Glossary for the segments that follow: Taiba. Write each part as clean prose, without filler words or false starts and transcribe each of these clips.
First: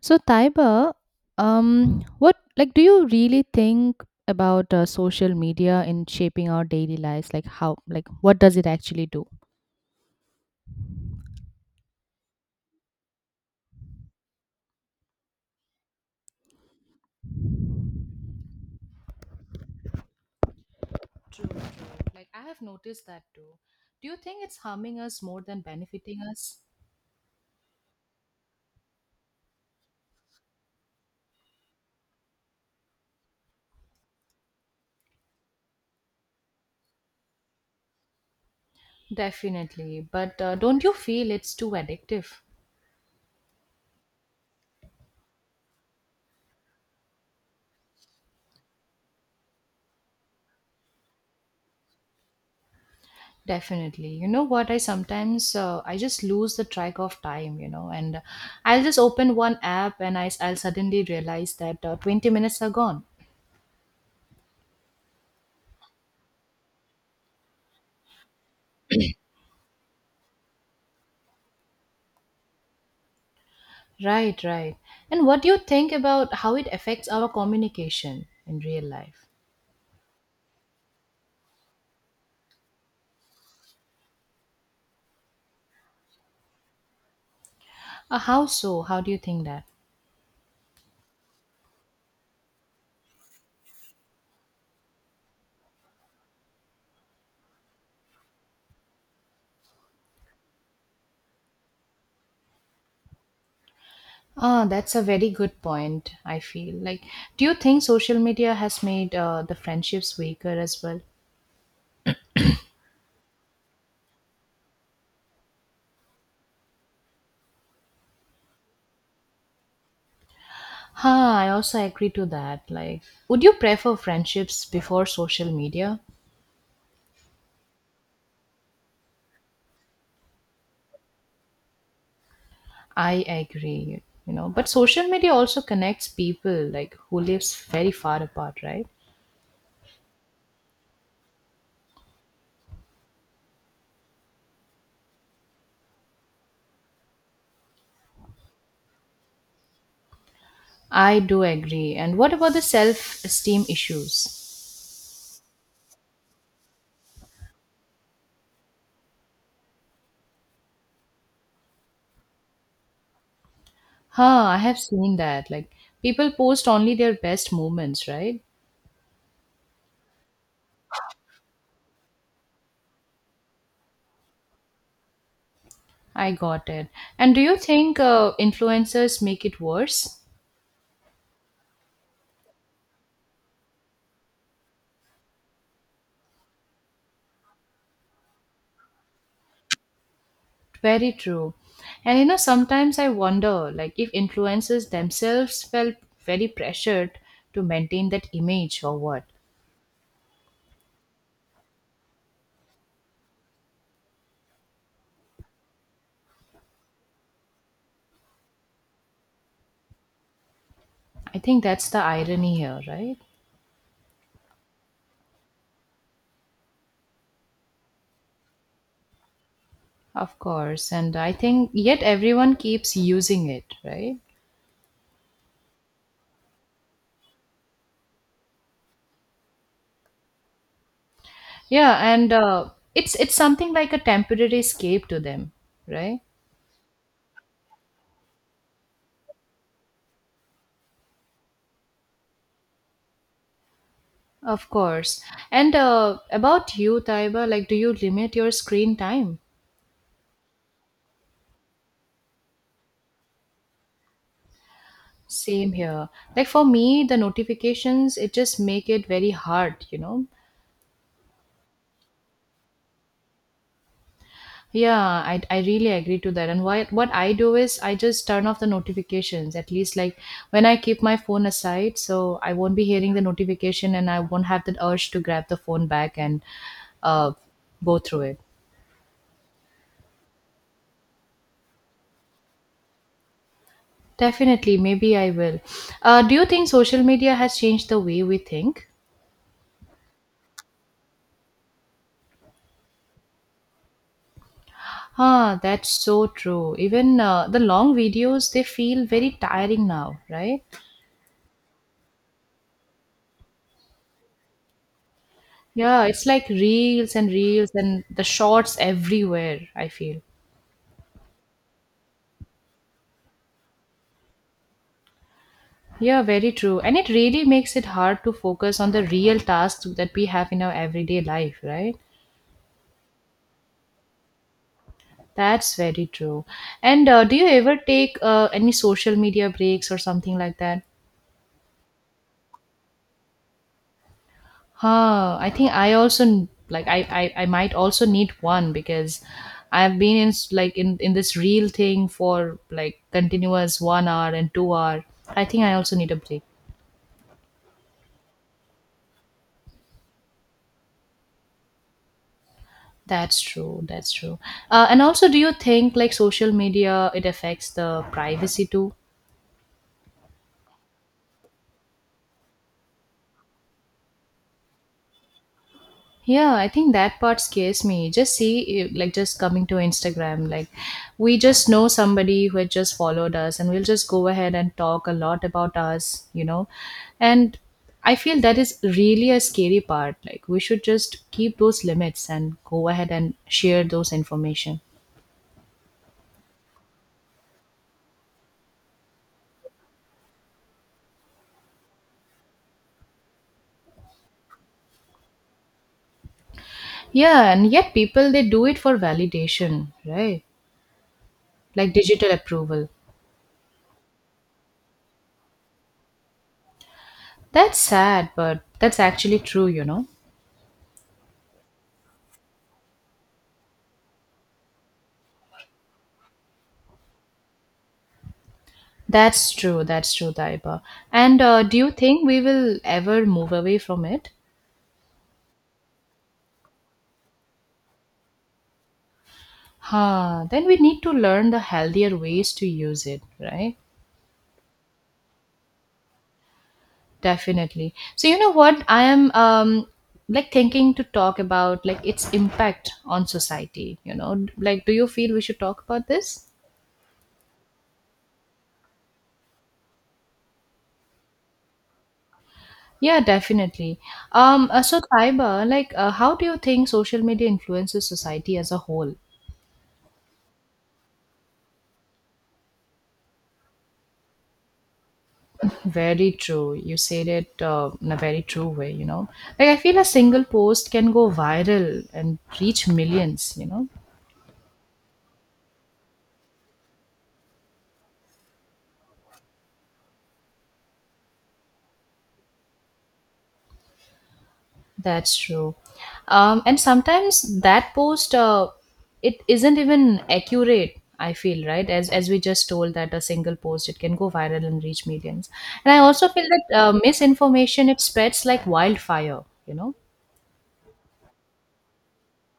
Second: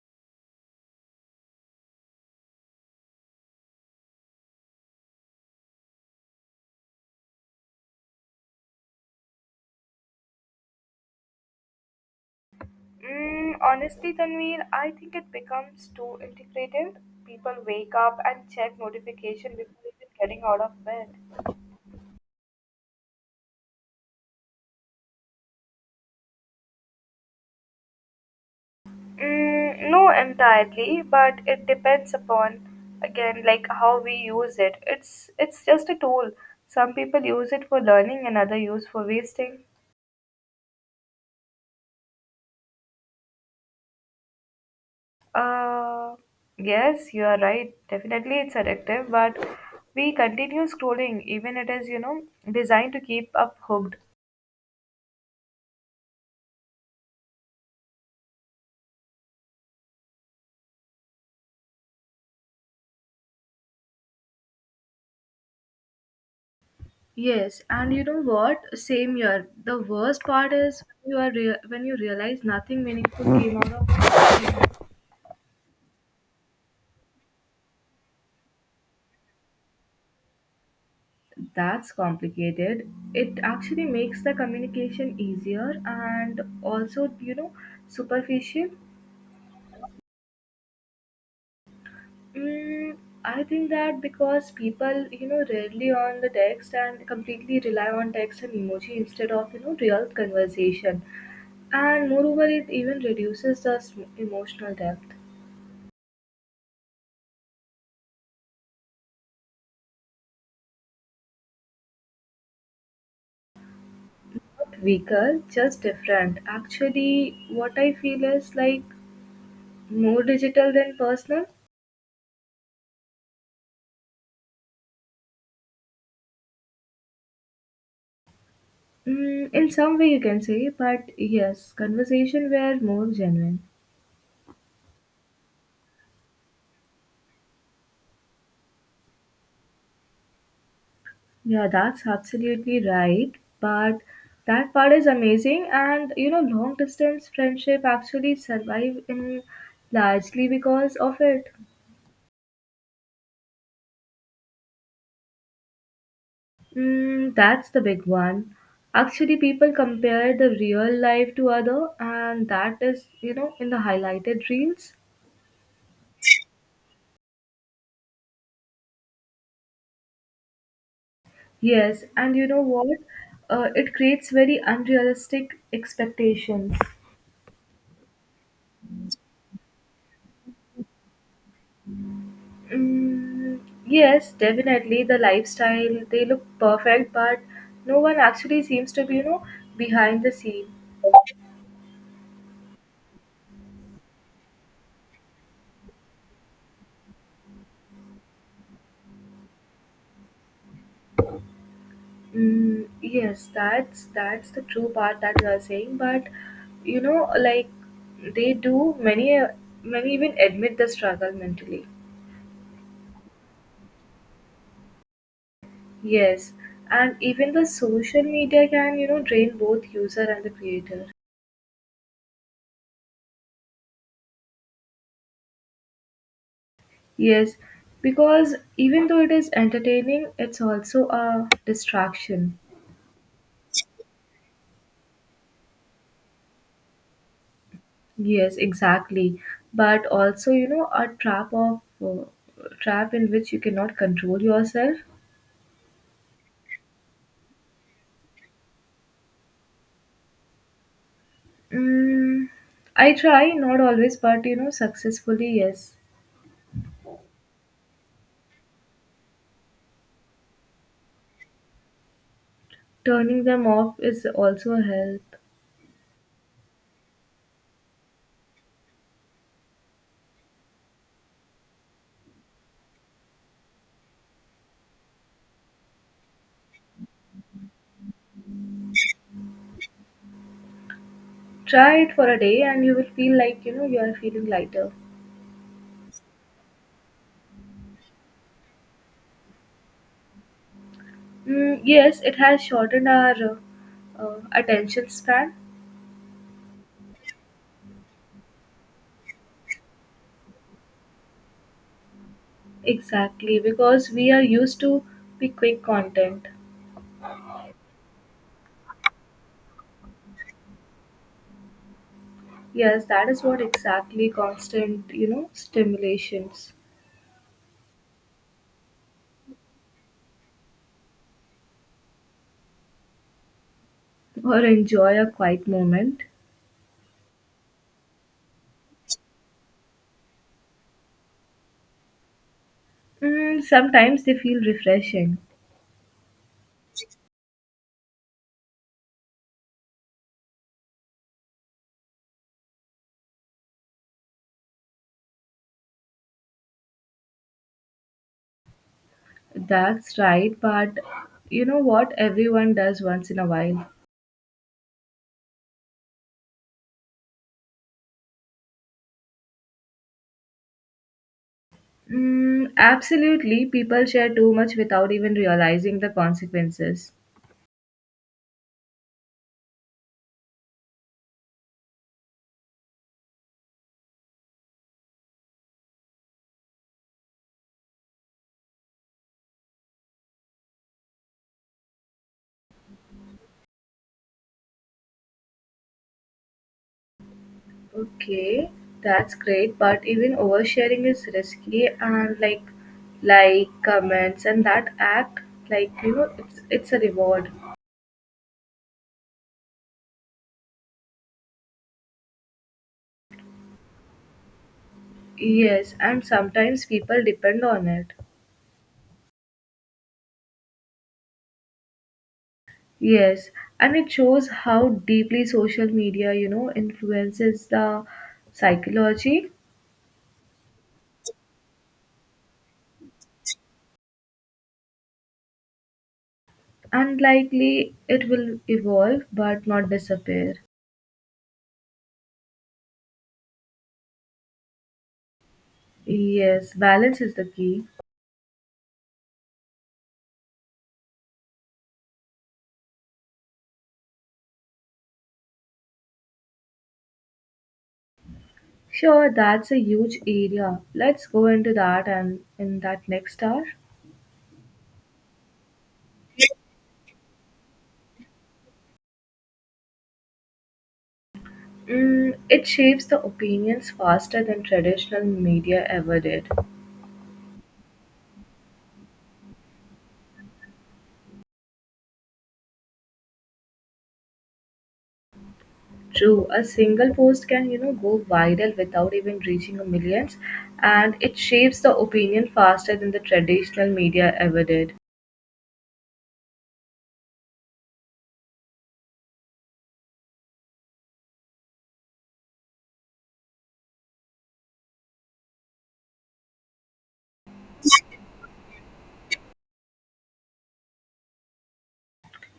So, Taiba, what like do you really think about social media in shaping our daily lives? Like how, like what does it actually do? Honestly, Tanveer, I think it becomes too integrated. People wake up and check notification before even getting out of bed. True, true. Like I have noticed that too. Do you think it's harming us more than benefiting us? No, entirely, but it depends upon again like how we use it. It's just a tool. Some people use it for learning, and other use for wasting. Definitely, but don't you feel it's too addictive? Uh, yes, you are right. Definitely, it's addictive, but we continue scrolling, even it is designed to keep up hooked. Definitely. You know what? I sometimes I just lose the track of time. You know, and I'll just open one app and I'll suddenly realize that 20 minutes are gone. Yes, and you know what? Same year. The worst part is when you realize nothing meaningful came out of it. Right, right. And what do you think about how it affects our communication in real life? That's complicated. It actually makes the communication easier and also How superficial. so? How do you think that? Mm, I think that because people rarely on the text and completely rely on text and emoji instead of real conversation, and moreover it even reduces the Ah, emotional that's a depth. very good point, I feel. Like, do you think social media has made the friendships weaker as well? Weaker, just different. Actually, what I feel is like more digital than Huh, personal. I also agree to that. Like, would you prefer friendships before social media? In some way, you can say, but yes, conversation were more I genuine. agree, you know. But social media also connects people, like, who lives very far apart, right? Yeah, that's absolutely right. But that part is amazing, and long distance friendship actually survive in largely because I of do it. agree. And what about the self-esteem issues? That's the big one. Actually, people compare the real life to other, and that is, in the Huh, highlighted I have reels. seen that. Like people post only their best moments, right? Yes, and you know what? It creates very unrealistic I got expectations. it. And do you think influencers make it worse? Mm, yes, definitely the lifestyle, they look perfect, but no one actually seems to be, behind the scene. Very true. And you know, sometimes I wonder, like if influencers themselves felt very pressured to maintain that image or what. Yes, that's the true part that you are saying. But like they do many even admit the struggle I think mentally. that's the irony here, right? Yes, and even the social media can drain both user Of and the course. creator. And I think yet everyone keeps using it, right? Yes, because even though it is entertaining, it's also a Yeah, and distraction. It's something like a temporary escape to them, right? Yes, exactly. But also, a trap of uh, trap in which you cannot control Of yourself. course. And about you, Taiba, like, do you limit your screen time? Mm, I try, not always, but successfully, Same yes. here. Like for me, the notifications it just make it very hard, you know. Turning them off is also a Yeah, help. I really agree to that. And why, what I do is I just turn off the notifications. At least like when I keep my phone aside, so I won't be hearing the notification and I won't have that urge to grab the phone back and uh, go through it. Try it for a day and you will feel like you are feeling Definitely, lighter. maybe I will. Do you think social media has changed the way we think? Yes, it has shortened our attention span. Huh, that's so true. Even the long videos, they feel very tiring now, right? Exactly, because we are used to the quick Yeah, it's content. like reels and reels and the shorts everywhere, I feel. Yes, that is what exactly constant, Yeah, very stimulations. true. And it really makes it hard to focus on the real tasks that we have in our everyday life, right? Or enjoy a quiet That's very moment. true. And do you ever take any social media breaks or something like that? Sometimes they feel Huh, refreshing. I think I also like I might also need one because I've been in like in this real thing for like continuous one hour and 2 hour. I think I also need a break. That's right, but you know what everyone does once in That's a true. while? That's true. And also, do you think like social media it affects the privacy too? Absolutely, people share too much without even realizing the Yeah, I think consequences. that part scares me. Just see, eh, like, just coming to Instagram, like, we just know somebody who had just followed us, and we'll just go ahead and talk a lot about us, you know. And I feel that is really a scary part. Like, we should just keep those limits and go ahead and share those information. Okay, that's great, but even oversharing is risky and like comments and that act like it's a reward. Yeah, and yet people they do it for validation, right? Like digital approval. Yes, and sometimes people depend That's on it. sad, but that's actually true, you know. Yes, and it shows how deeply social media, influences the psychology. That's true. That's true, Taiba. And do you think we will ever move away from it? Unlikely it will evolve but not Huh. disappear. Then we need to learn the healthier ways to use it, right? Yes, balance is the key. Definitely. So you know what? I am like thinking to talk about like its impact on society. You know, like do you feel we should talk about this? Sure, that's a huge area. Let's go into that and in that Yeah, next hour. definitely. So Taiba, like, how do you think social media influences society as a whole? It shapes the opinions faster than traditional media ever Very did. true. You said it in a very true way, you know. Like, I feel a single post can go viral and reach millions, you know. True, a single post can, go viral without even reaching a millions, and it shapes the opinion faster than the traditional media ever did. That's true. And sometimes that post, it isn't even accurate, I feel, right? As we just told that a single post, it can go viral and reach millions. And I also feel that misinformation, it spreads like wildfire, you know.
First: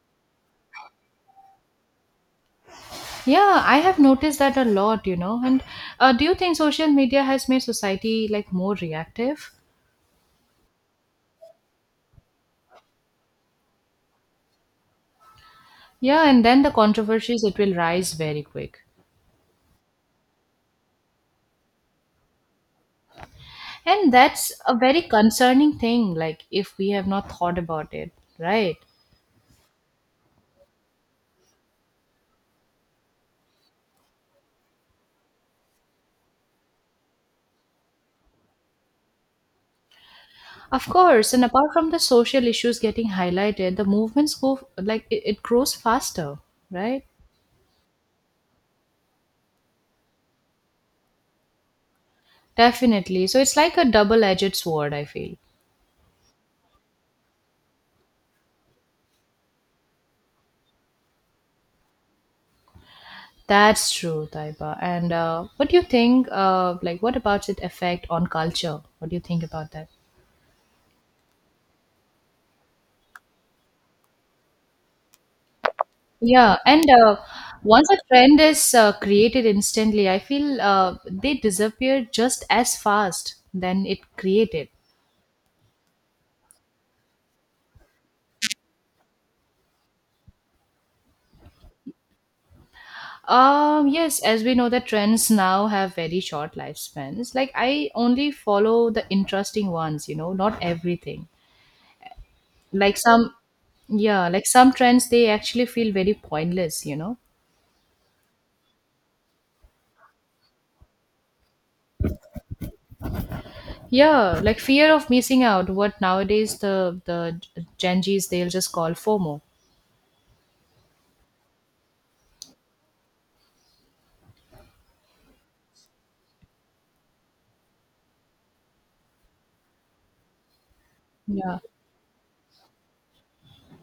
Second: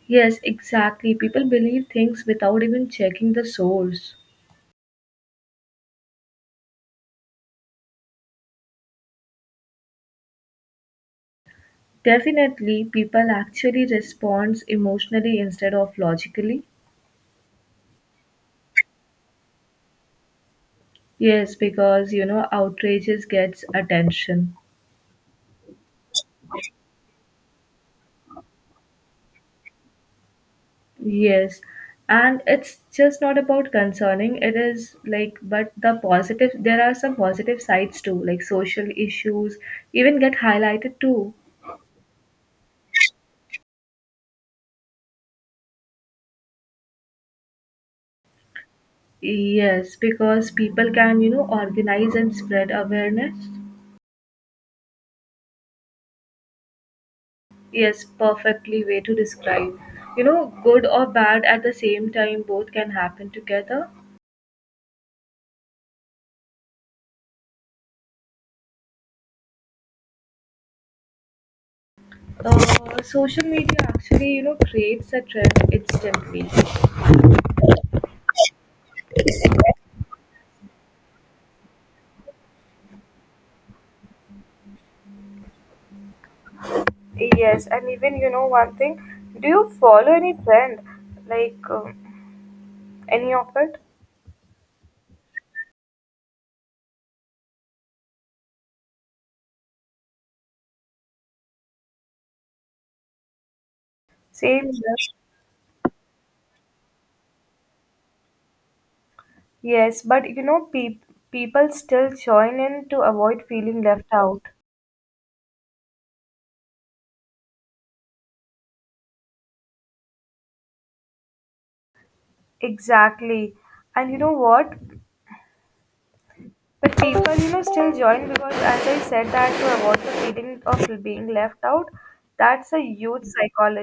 Yes, exactly. People believe things without even checking the Yeah, I have source. noticed that a lot, you know. And do you think social media has made society like more reactive? Definitely, people actually responds emotionally instead of Yeah, and then logically. the controversies, it will rise very quick. Yes, because outrages gets And that's attention. a very concerning thing, like if we have not thought about it, right? Yes, and it's just not about concerning. It is like, but the positive, there are some positive sides too, like social issues even get Of highlighted course, too. and apart from the social issues getting highlighted, the movements go like it grows faster, right? Yes, because people can, organize and spread Definitely. So awareness. it's like a double edged sword, I feel. Yes, perfectly way to describe. Good or bad at the same time, both can happen together. That's true, Taiba. And what do you think, like, what about it effect on culture? What do you think about that? Social media actually, creates a trend instantly. Yeah, and once a trend is created instantly, I feel they disappear just as fast than it created. Yes, and even you know one thing, do you follow any trend, like any of it? Yes, as we know, the trends now have very short lifespans. Like I only follow the interesting ones, you know, not everything. Like some, yeah, like Same some here. trends they actually feel very pointless, you know. Yes, but people still join in to avoid feeling left Yeah, out. like fear of missing out. What nowadays the Gen Zs they'll just call FOMO. Exactly. And you know what? But people, still join because, as I said, that to avoid the feeling of being Yeah. left out, that's a huge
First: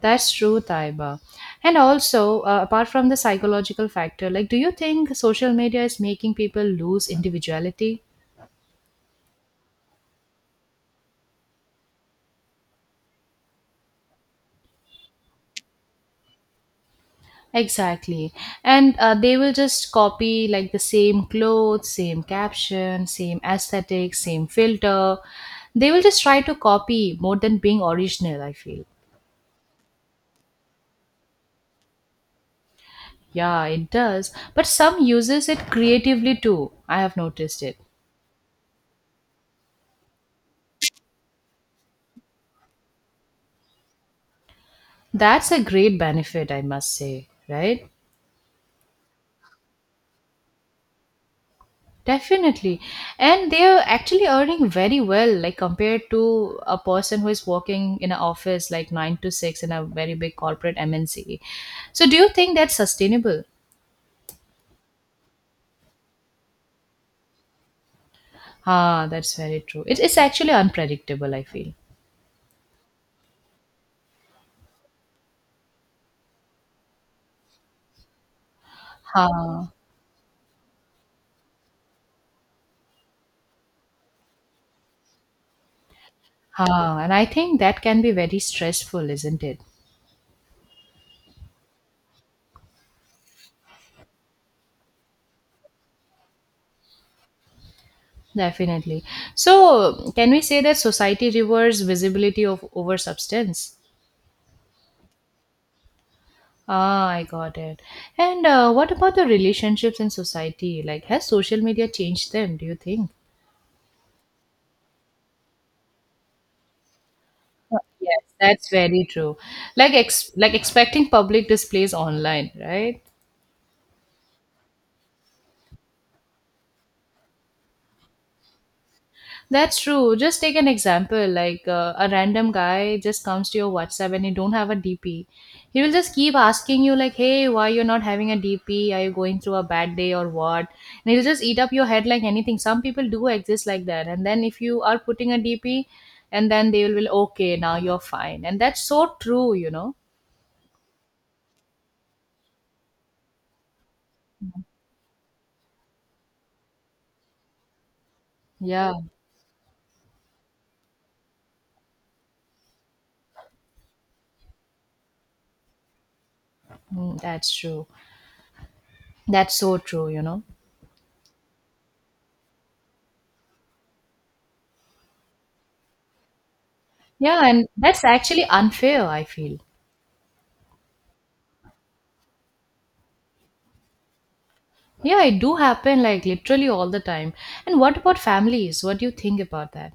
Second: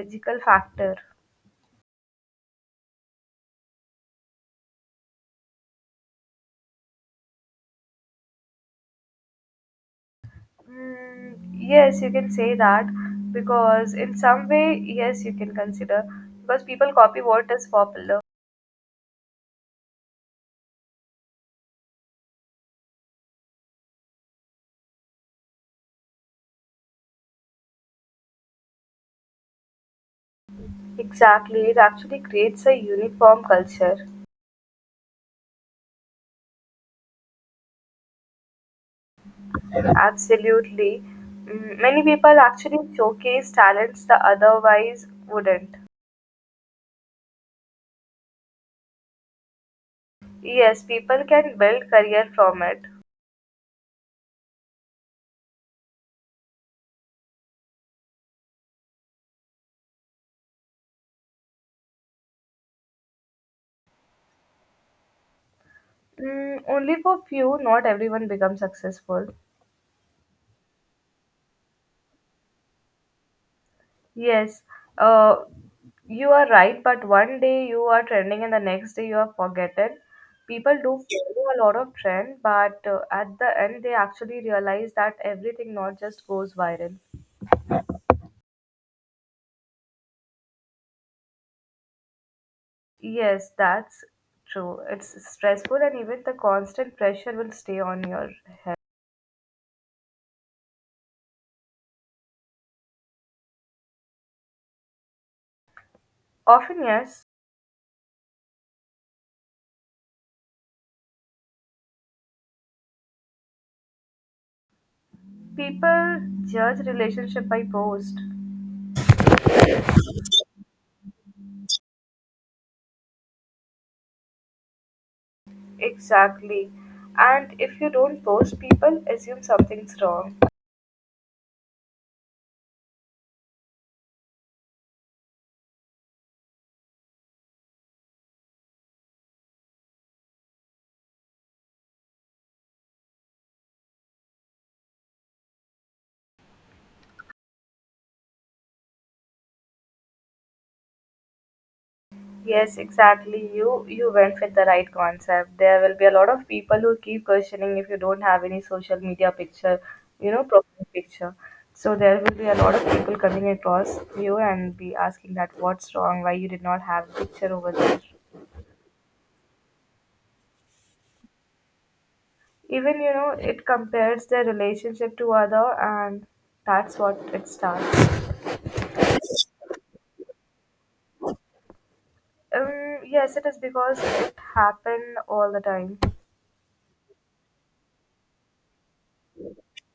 That's true, factor. Taiba. And also, apart from the psychological factor, like, do you think social media is making people lose individuality? Yes, you can say that because, in some way, yes, you can consider because people copy what is popular. Exactly. And they will just copy like the same clothes, same caption, same aesthetic, same filter. They will just try to copy more than being original, I feel. Exactly, it actually creates a uniform Yeah, it culture. does. But some uses it creatively too. I have noticed it. Absolutely. Many people actually showcase talents that otherwise That's a wouldn't. great benefit, I must say, right? Yes, people can build career from Definitely. it. And they are actually earning very well, like compared to a person who is working in an office like nine to six in a very big corporate MNC. So, do you think that's sustainable? Only for few, not everyone becomes Ah, successful. that's very true. It is actually unpredictable, I feel. Yes, uh, you are right, but one day you are trending and the next day you are Ah, forgotten. People do follow a lot of trend, but at the end they actually realize that everything not just goes viral. And I think that can be very stressful, isn't it? Yes, that's true. It's stressful and even the constant pressure will stay on your head. Definitely. So, can we say that society rewards visibility of over substance? Often, Ah, yes, I got it. And what about the relationships in society? Like, has social media changed them, do you think? people judge relationship by post. Yes, that's very true. Like ex like expecting public displays online, right? Exactly. And if you don't post, people assume That's something's true. wrong. Just take an example like a random guy just comes to your WhatsApp and you don't have a DP. He will just keep asking you, like, hey, why you're not having a DP? Are you going through a bad day or what? And he'll just eat up your head like anything. Some people do exist like that. And then if you are putting a DP, and then they will, okay, now you're fine. And that's so true, you know? Yes, exactly. You went with the right concept. There will be a lot of people who keep questioning if you don't have any Yeah, social media picture, profile picture. So there will be a lot of people coming across you and be asking that what's wrong, why you did not have a mm, that's picture over true. there. That's so true, you know? Even it compares their relationship to other and that's what it Yeah, and that's starts. actually unfair, I feel. Yes, it is because it happen Yeah, it all do the time. happen like literally all the time. And what about families? What do you think about that?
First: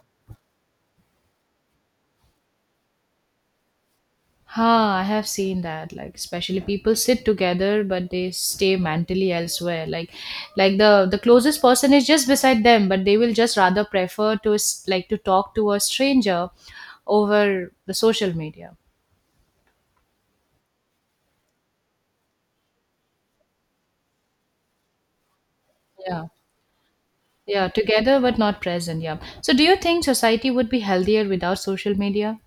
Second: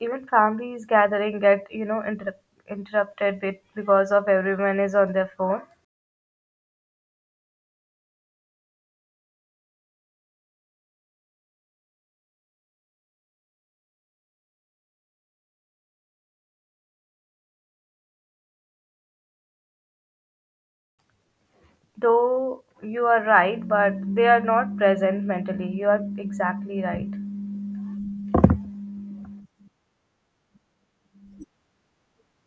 Even families gathering get interrupted bit because of everyone is Ha, I on have their seen phone. that. Like especially people sit together but they stay mentally elsewhere. Like the closest person is just beside them, but they will just rather prefer to like to talk to a stranger over the social media. Though you are right, but they are not present mentally, you are Yeah. exactly right. Yeah, together but not present. Yeah. So do you think society would be healthier without social media?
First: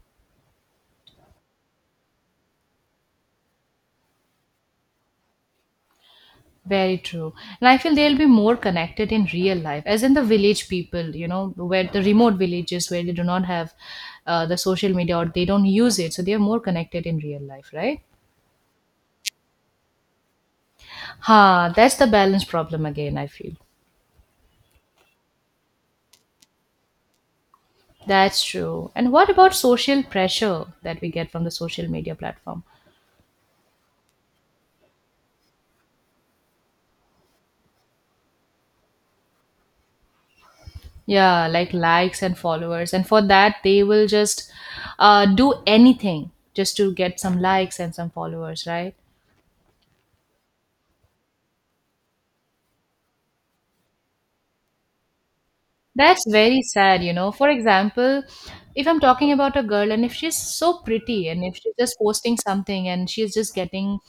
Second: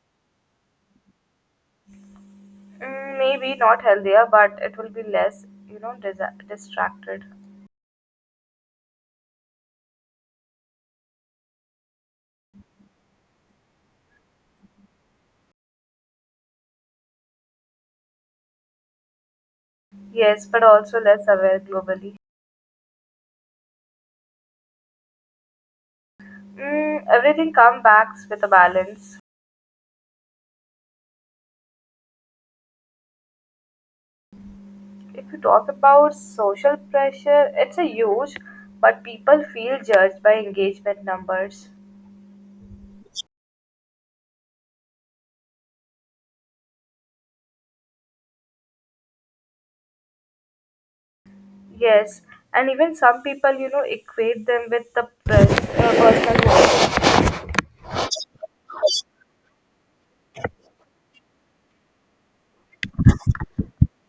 Maybe not healthier, but it will be less Very distracted. true. And I feel they'll be more connected in real life, as in the village people, you know, where the remote villages where they do not have the social media or they don't use it. So they are more connected in real life, right? Yes, but also less aware Ha, that's the globally. balance problem again, I feel. Everything comes back with That's a true. And balance. what about social pressure that we get from the social media platform? If you talk about social pressure, it's a huge, but people feel judged by engagement Yeah, numbers. like likes and followers. And for that, they will just do anything just to get some likes and some followers, right? Yes, and even some people, equate them with the That's personal very world. sad, you know. For example, if I'm talking about a girl and if she's so pretty and if she's just posting something and she's just getting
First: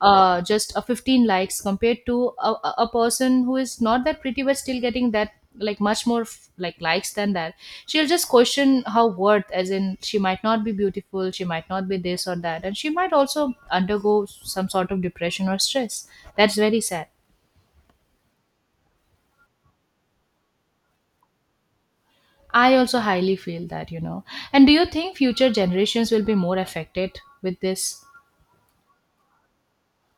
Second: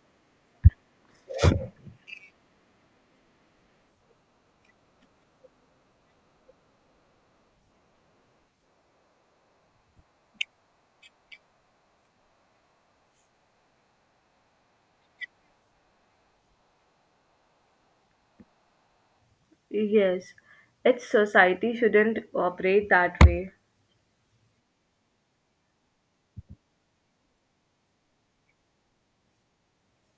just a 15 likes compared to a person who is not that pretty but still getting that like much more like likes than that, she'll just question her worth as in she might not be beautiful, she might not be this or that, and she might also undergo some sort of depression or stress. That's very sad. Yes, its society shouldn't I operate also that highly way. feel that, you know. And do you think future generations will be more affected with this?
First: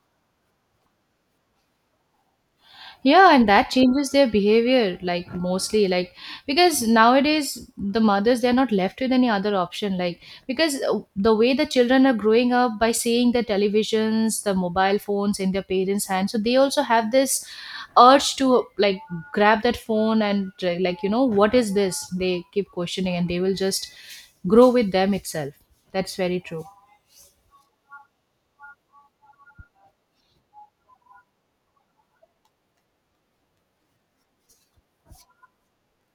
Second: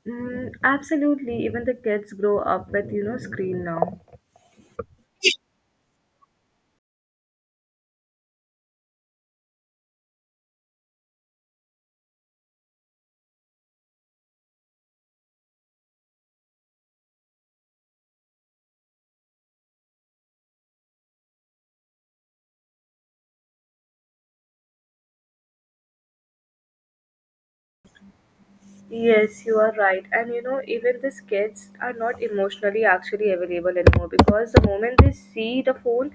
Absolutely, even the kids grow up with, Yeah, and screen that now. changes their behavior, like mostly, like because nowadays the mothers they're not left with any other option, like because the way the children are growing up by seeing the televisions, the mobile phones in their parents' hands, so they also have this urge to like grab that phone and like you know what is this? They keep questioning and they will just grow with them itself. That's very true. Yes, you are right. And even these kids are not emotionally actually available anymore because the moment they see the phone,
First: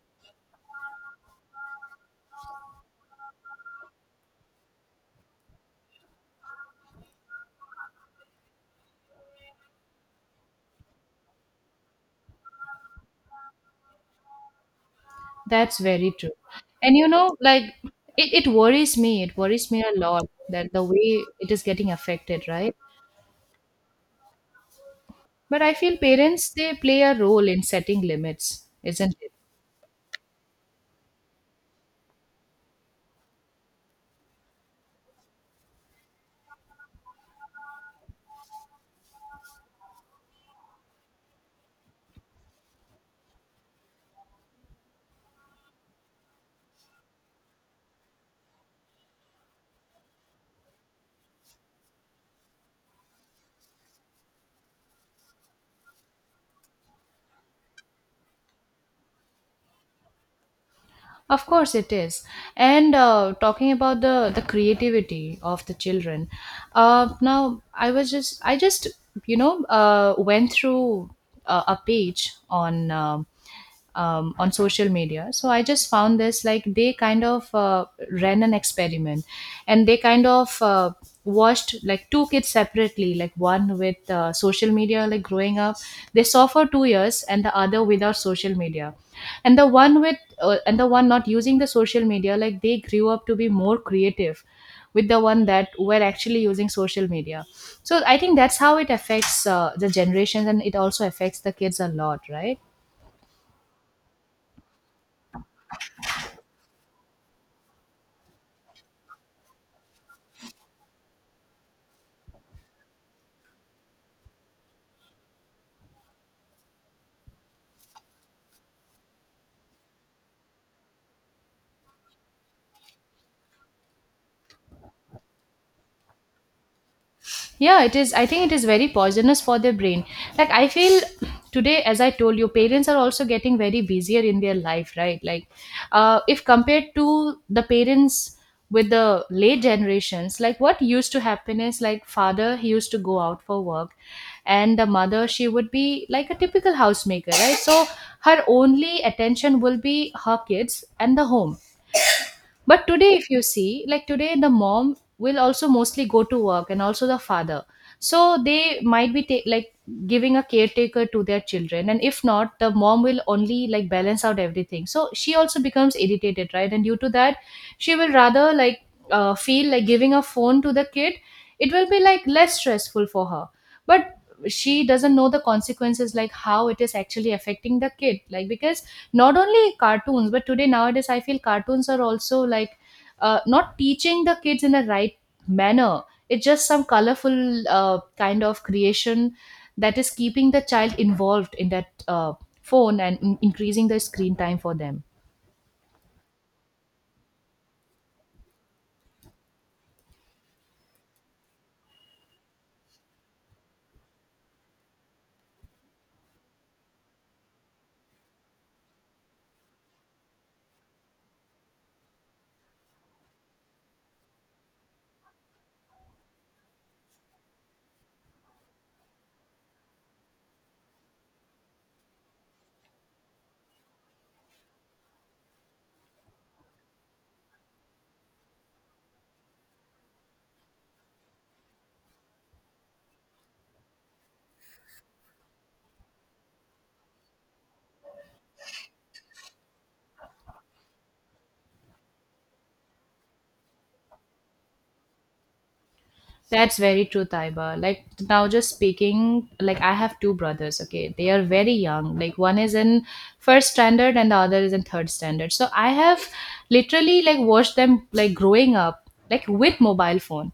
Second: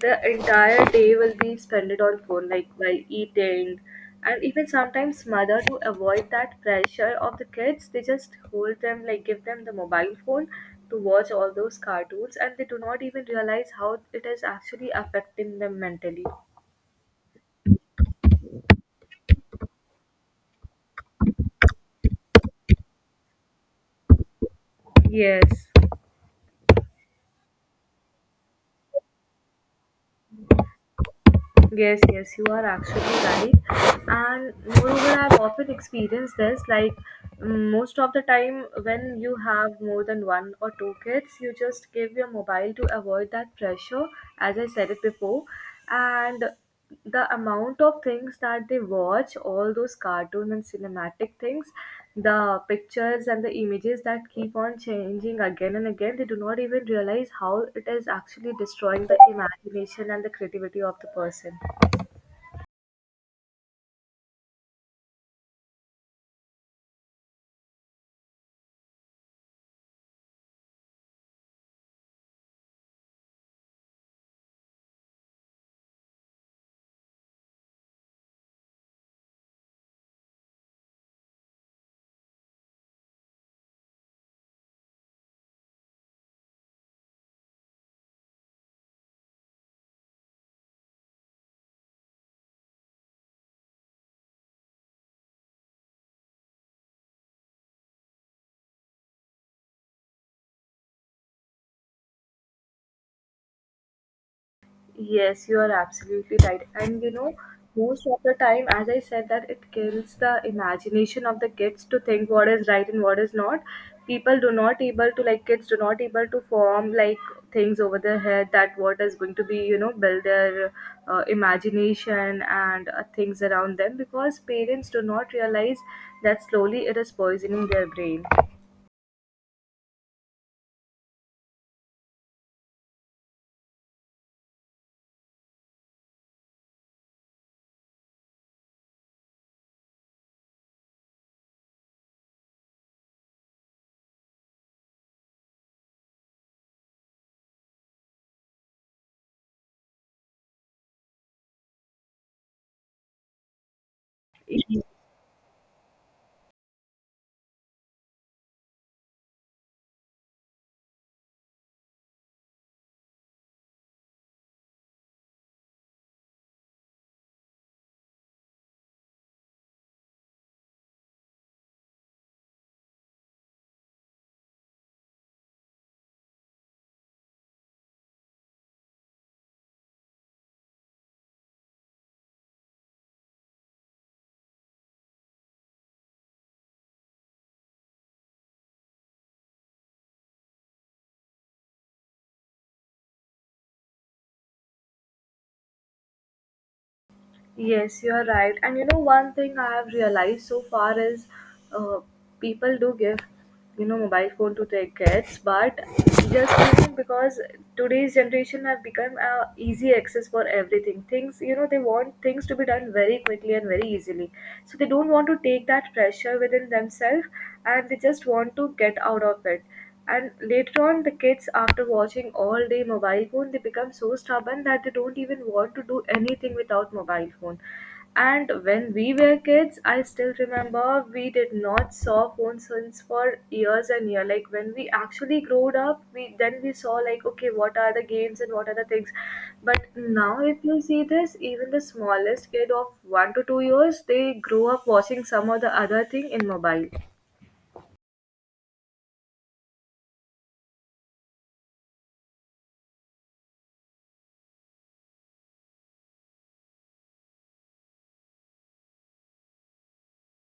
the entire day will be spent on phone, like while eating. And even sometimes mother to avoid that pressure of the kids, they just hold them, like give them the mobile phone to watch all those cartoons and they do not even realize how it is actually affecting them That's very mentally. true. And you know, it worries me. It worries me a lot that the way it is getting affected, right? But Yes. I feel parents, they play a role in setting limits, isn't it? Yes, yes, you are actually right. And moreover, I've often experienced this. Like most of the time, when you have more than one or two kids, you just give your mobile to avoid that pressure, as I said it before. And the amount of things that they watch, all those cartoon and cinematic things, the pictures and the images that keep on changing again and again, they do not even realize how it is actually destroying the imagination and the creativity of the Of person. course it is. And talking about the creativity of the children, now I was just, I just, you know, went through a page on social media. So I just found this like they kind of ran an experiment and they kind of watched like two kids separately, like one with social media, like growing up. They saw for 2 years and the other without social media. And the one with and the one not using the social media, like they grew up to be more creative with the one that were actually using social media. So I think that's how it affects the generations and it also affects the kids a lot, right? Yes, you are absolutely right. And most of the time, as I said, that it kills the imagination of the kids to think what is right and what is not. People do not able to, like, kids do not able to form like things over their head that what is going to be build their imagination and things around them because parents do not realize that slowly it is poisoning Yeah, their it is. brain. I think it is very poisonous for their brain, like I feel today, as I told you, parents are also getting very busier in their life, right? Like if compared to the parents with the late generations, like what used to happen is like father, he used to go out for work and the mother, she would be like a typical housemaker, right? So her only attention will be her kids and the home. But today, if you see, like today, the mom will also mostly go to work and also the father. So they might be like giving a caretaker to their children. And if not, the mom will only like balance out everything. So she also becomes irritated, right? And due to that, she will rather like feel like giving a phone to the kid, it will be like less stressful for her. But she doesn't know the consequences, like how it is actually affecting the kid. Like, because not only cartoons but today nowadays I feel cartoons are also like not teaching the kids in the right manner. It's just some colorful kind of creation that is keeping the child involved in that phone and increasing the screen time for them. Yes, you are right. And one thing I have realized so far is uh, people do give, mobile phone to their kids, but just even because today's generation have become easy access for everything. Things, they want things to be done very quickly and very easily. So they don't want to take that pressure within themselves and they just want to get out of it. And later on, the kids, after watching all day mobile phone, they become so stubborn that they don't even want to do anything without mobile phone. And when we were kids, I still remember we did not saw phone since for years and year. Like when we actually growed up, we then we saw like okay, what are the games and what are the things. But now, if you see this, even the smallest kid of 1 to 2 years, they grow up watching some or the other thing in That's mobile. very true, Taiba. Like now, just speaking, like I have two brothers. Okay, they are very young. Like one is in first standard and the other is in third standard. So I have literally like watched them like growing up, like with mobile phone.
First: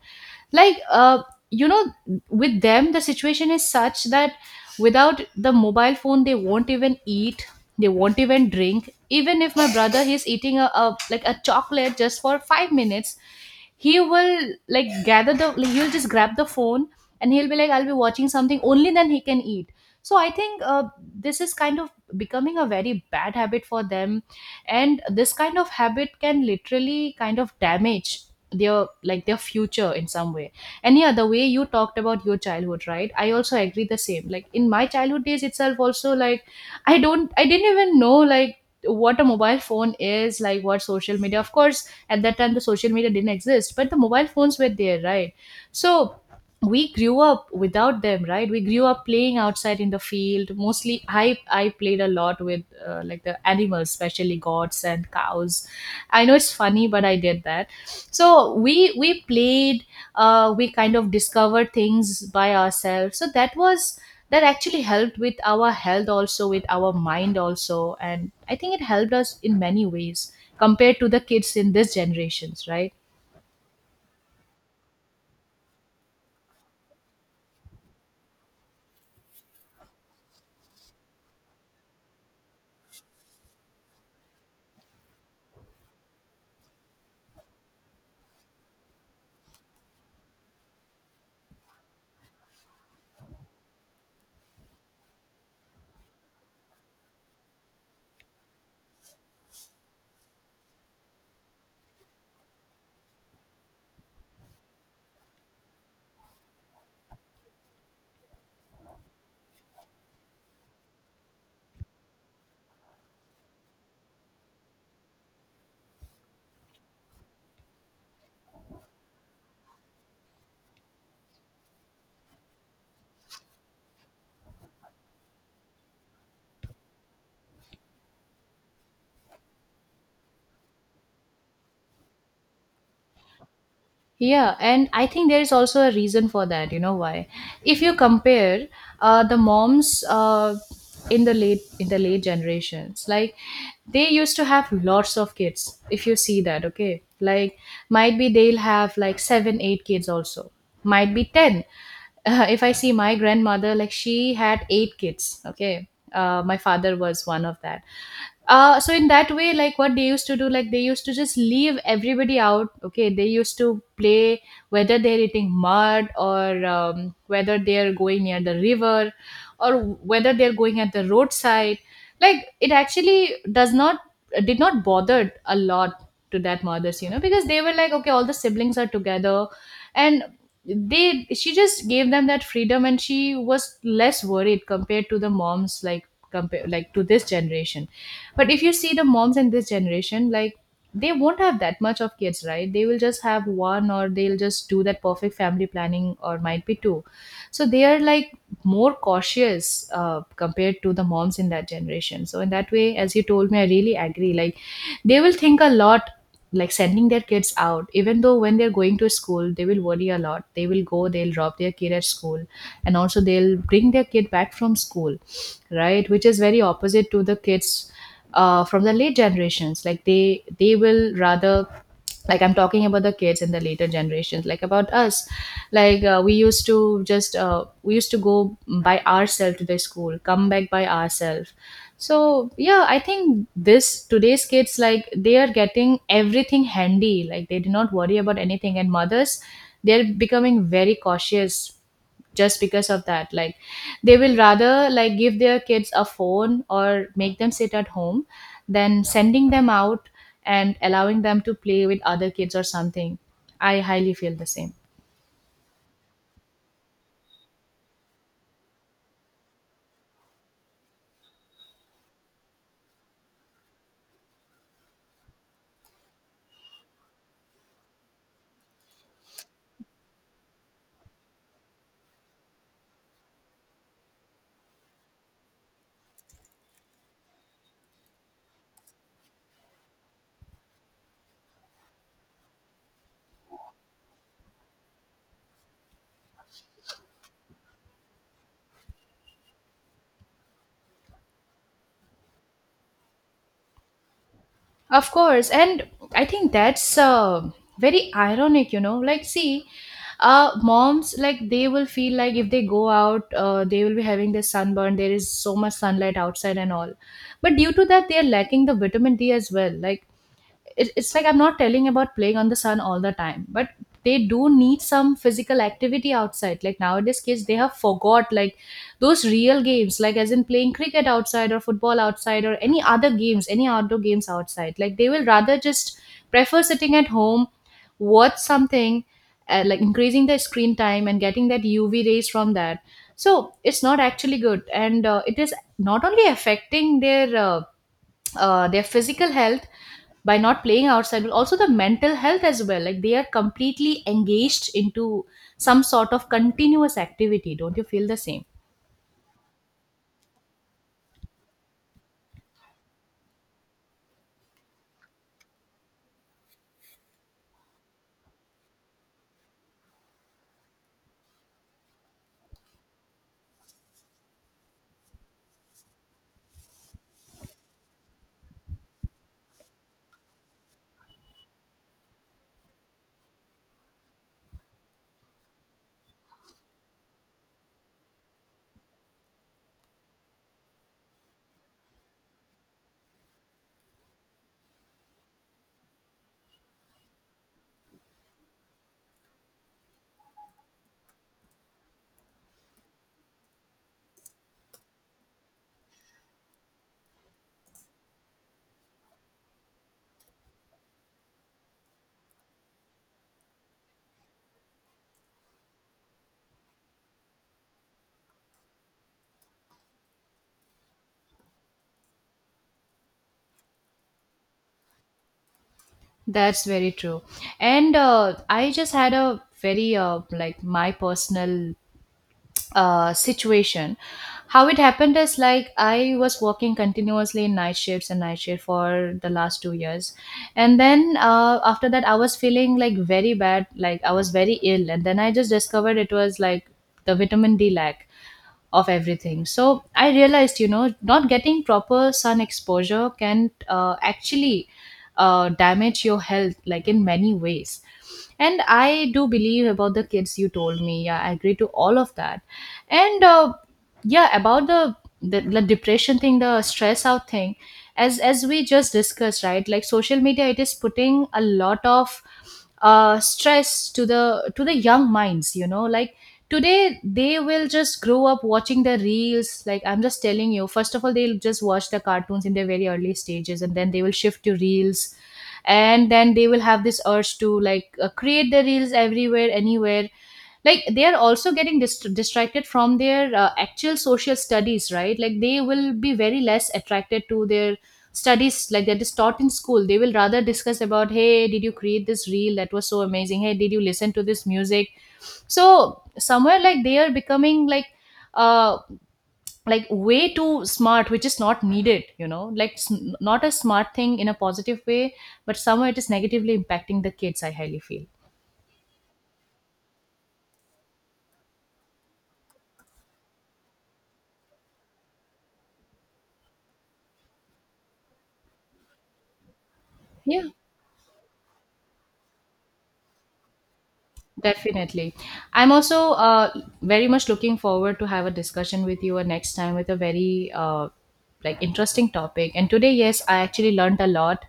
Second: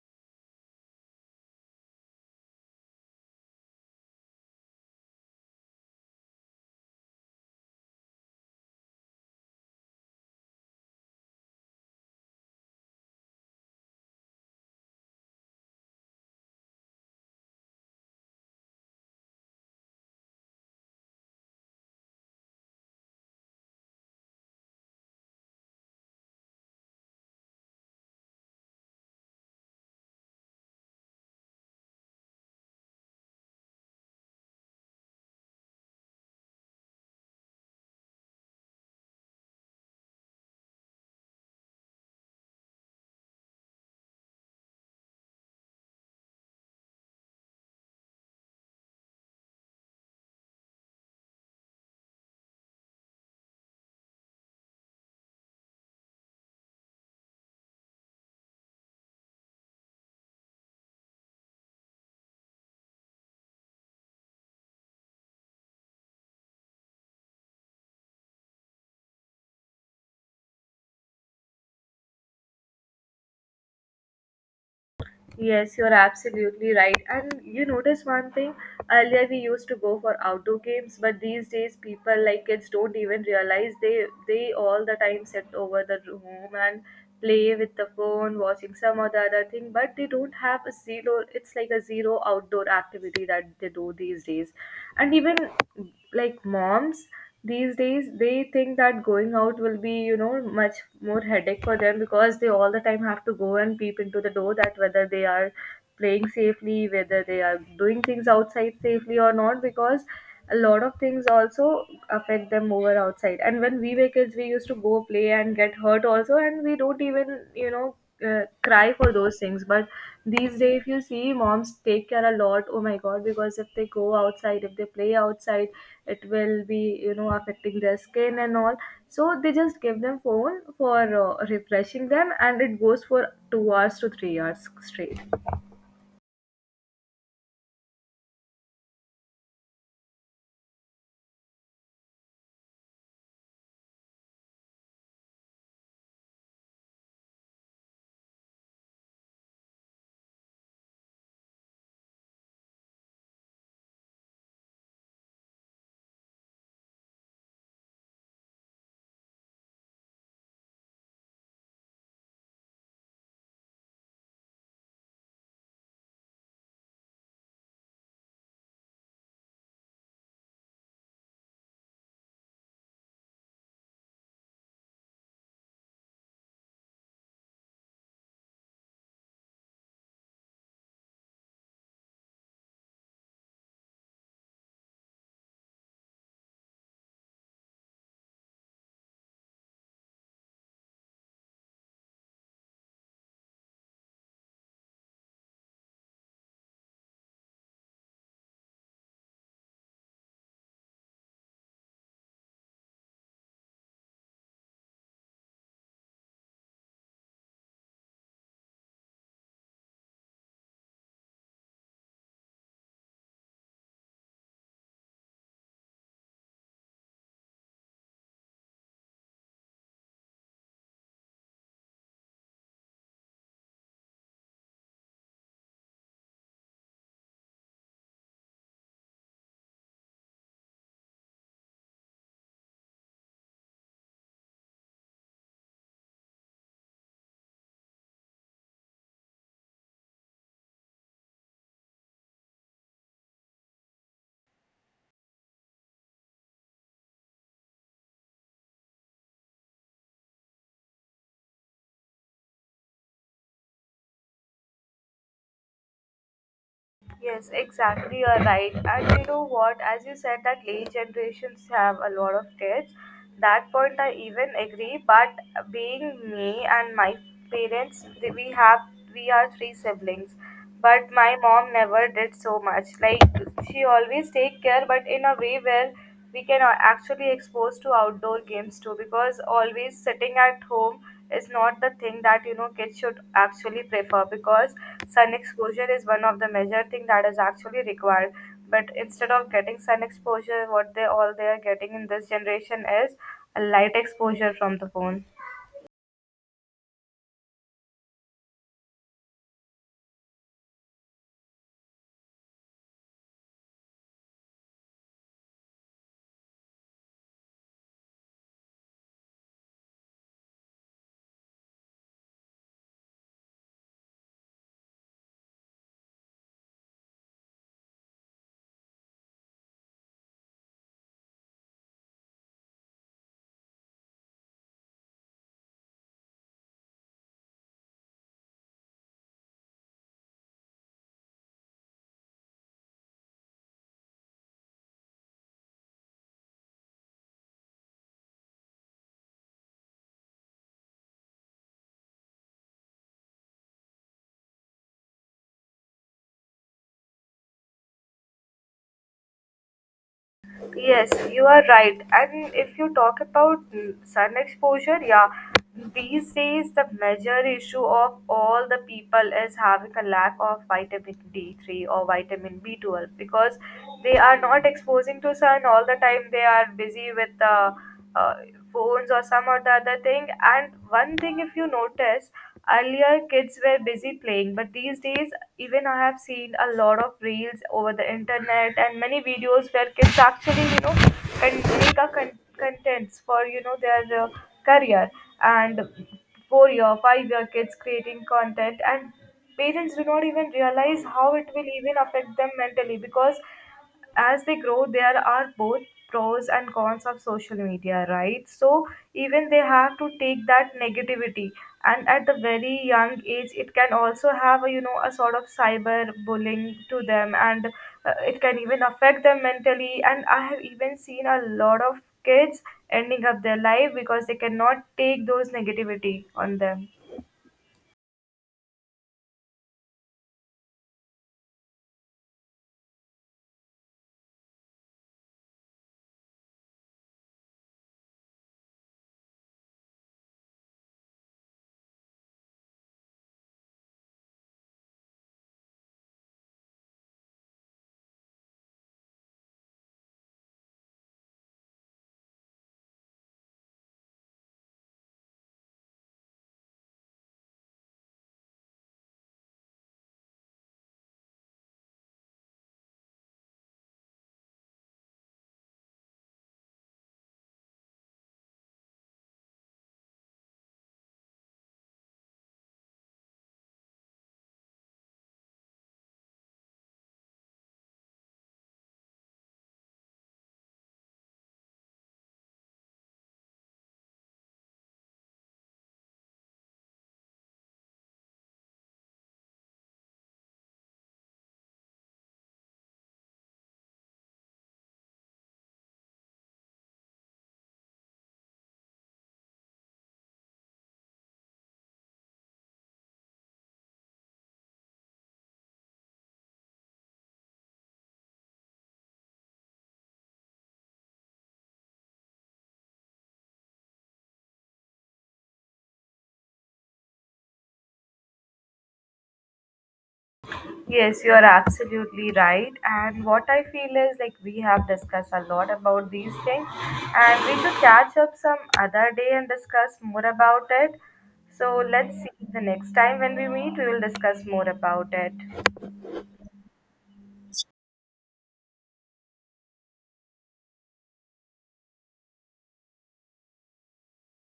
Like you know, with them the situation is such that without the mobile phone, they won't even eat. They won't even drink. Even if my brother he's eating a like a chocolate just for 5 minutes, he will like gather the like, he'll just grab the phone and he'll be like, I'll be watching something only then he can eat. So I think this is kind of becoming a very bad habit for them, and this kind of habit can literally kind of damage their like their future in some way. And yeah, the way you talked about your childhood, right? I also agree the same. Like in my childhood days itself also, like I didn't even know like what a mobile phone is, like what social media. Of course, at that time the social media didn't exist but the mobile phones were there, right? So we grew up without them, right? We grew up playing outside in the field. Mostly I played a lot with like the animals, especially goats and cows. I know it's funny but I did that. So we played, we kind of discovered things by ourselves. So that was, that actually helped with our health also, with our mind also, and I think it helped us in many ways compared to the kids in this generations, right? Yes, you're absolutely right. And you notice one thing, earlier we used to go for outdoor games, but these days people like kids don't even realize they all the time sit over the room and play with the phone, watching some or the other thing, but they don't have a zero, it's like a zero outdoor activity that they do these days. And even like moms these days they think that going out will be much more headache for them because they all the time have to go and peep into the door that whether they are playing safely, whether they are doing things outside safely or not because a lot of things also affect them over outside, and when we were kids we used to go play and get hurt also and we don't even cry for those things. But these days if you see moms take care a lot, oh my god, because if they go outside, if they play outside, it will be affecting their skin and all, so they just give them phone for refreshing them and it goes for 2 hours to 3 Yeah, hours and I straight. think there is also a reason for that, you know why. If you compare the moms in the late generations, like they used to have lots of kids. If you see that, okay, like might be they'll have like 7 8 kids also, might be 10. If I see my grandmother, like she had 8 kids. Okay, my father was one of that. So in that way, like what they used to do, like they used to just leave everybody out. Okay, they used to play whether they're eating mud or whether they're going near the river or whether they're going at the roadside. Like it actually does not, did not bother a lot to that mothers, you know, because they were like, okay, all the siblings are together, and they she just gave them that freedom and she was less worried compared to the moms, like compare like to this generation. But if you see the moms in this generation, like they won't have that much of kids, right? They will just have one, or they'll just do that perfect family planning, or might be two. So they are like more cautious compared to the moms in that generation. So in that way, as you told me, I really agree. Like they will think a lot, like sending their kids out. Even though when they're going to school, they will worry a lot. They will go, they'll drop their kid at school and also they'll bring their kid back from school, right? Which is very opposite to the kids from the late generations. Like they will rather like, I'm talking about the kids and the later generations, like about us. Like we used to go by ourselves to the school, come back by ourselves. So yeah, I think this today's kids, like they are getting everything handy, like they do not worry about anything, and mothers, they're becoming very cautious just because of that. Like they will rather like give their kids a phone or make them sit at home than sending them out and allowing them to play with other kids or something. I highly feel the same. Yes, exactly. You are right. And you know what? As you said, that late generations have a lot of kids. That point I even agree. But being me and my parents, we are three siblings. But my mom never did so much. Like she always take care, but in a way where we can actually expose to outdoor games too because always sitting at home is not the thing that kids should actually prefer, because sun exposure is one of the major thing that is actually required. But instead of getting sun exposure, what they all they are getting in this generation is a light exposure from the Of phone. course, and I think that's very ironic, you know, like, see, uh, moms like they will feel like if they go out they will be having this sunburn, there is so much sunlight outside and all. But due to that they are lacking the vitamin D as well. Like it's like I'm not telling about playing on the sun all the time, but they do need some physical activity outside. Like nowadays, kids they have forgot like those real games, like as in playing cricket outside or football outside or any other games, any outdoor games outside. Like they will rather just prefer sitting at home, watch something, like increasing their screen time and getting that UV rays from that. So it's not actually good, and it is not only affecting their physical health by not playing outside but also the mental health as well. Like they are completely engaged into some sort of continuous activity. Don't you feel the same? Yes, you are right. And if you talk about sun exposure, yeah, these days the major issue of all the people is having a lack of vitamin D3 or vitamin B12 because they are not exposing to sun all the time. They are busy with the uh, phones or some or the other thing. And one thing, if you notice, earlier kids were busy playing, but these days even I have seen a lot of reels over the internet and many videos where kids actually, can make a contents for their career, and 4 year, 5 year kids creating content and parents do not even realize how it will even affect them mentally, because as they grow there are both pros and cons of social media, right, so even they have to take that negativity, and at the very young age it can also have a sort of cyber bullying to them, and it can even affect them mentally, and I have even seen a lot of kids ending up their life because they cannot take those negativity on That's them. very true. And I just had a very like my personal situation. How it happened is like I was working continuously in night shifts and night shift for the last 2 years, and then after that I was feeling like very bad, like I was very ill, and then I just discovered it was like the vitamin D lack of everything. So I realized, you know, not getting proper sun exposure can actually damage your health, like in many ways. And I do believe about the kids you told me. Yeah, I agree to all of that. And about the depression thing, the stress out thing, as we just discussed, right? Like social media, it is putting a lot of stress to the young minds. You know, like today they will just grow up watching the reels. Like I'm just telling you, first of all they'll just watch the cartoons in their very early stages and then they will shift to reels, and then they will have this urge to like create the reels everywhere anywhere. Like they are also getting distracted from their actual social studies, right? Like they will be very less attracted to their studies like that is taught in school. They will rather discuss about, hey, did you create this reel? That was so amazing. Hey, did you listen to this music? So somewhere like they are becoming like uh like way too smart, which is not needed, you know, like, not a smart thing in a positive way, but somewhere it is negatively impacting the kids, I highly feel. Yes, you are absolutely right. And what I feel is like we have discussed a lot about these things, and we could catch up some other day and discuss more Yeah. about it. So let's see the next time when we meet, we will discuss more about Definitely. it. I'm also very much looking forward to have a discussion with you next time with a very like interesting topic. And today, yes, I actually learned a lot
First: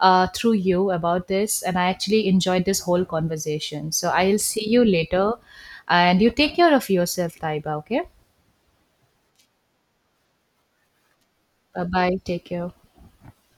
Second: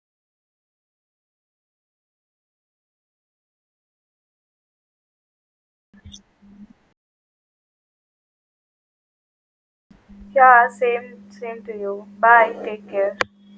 through you about this, and I actually enjoyed this whole conversation. So I'll see you later, and you take care of yourself, Taiba. Okay. Yeah, same, same to Bye you. bye. Take Bye. care. Take care.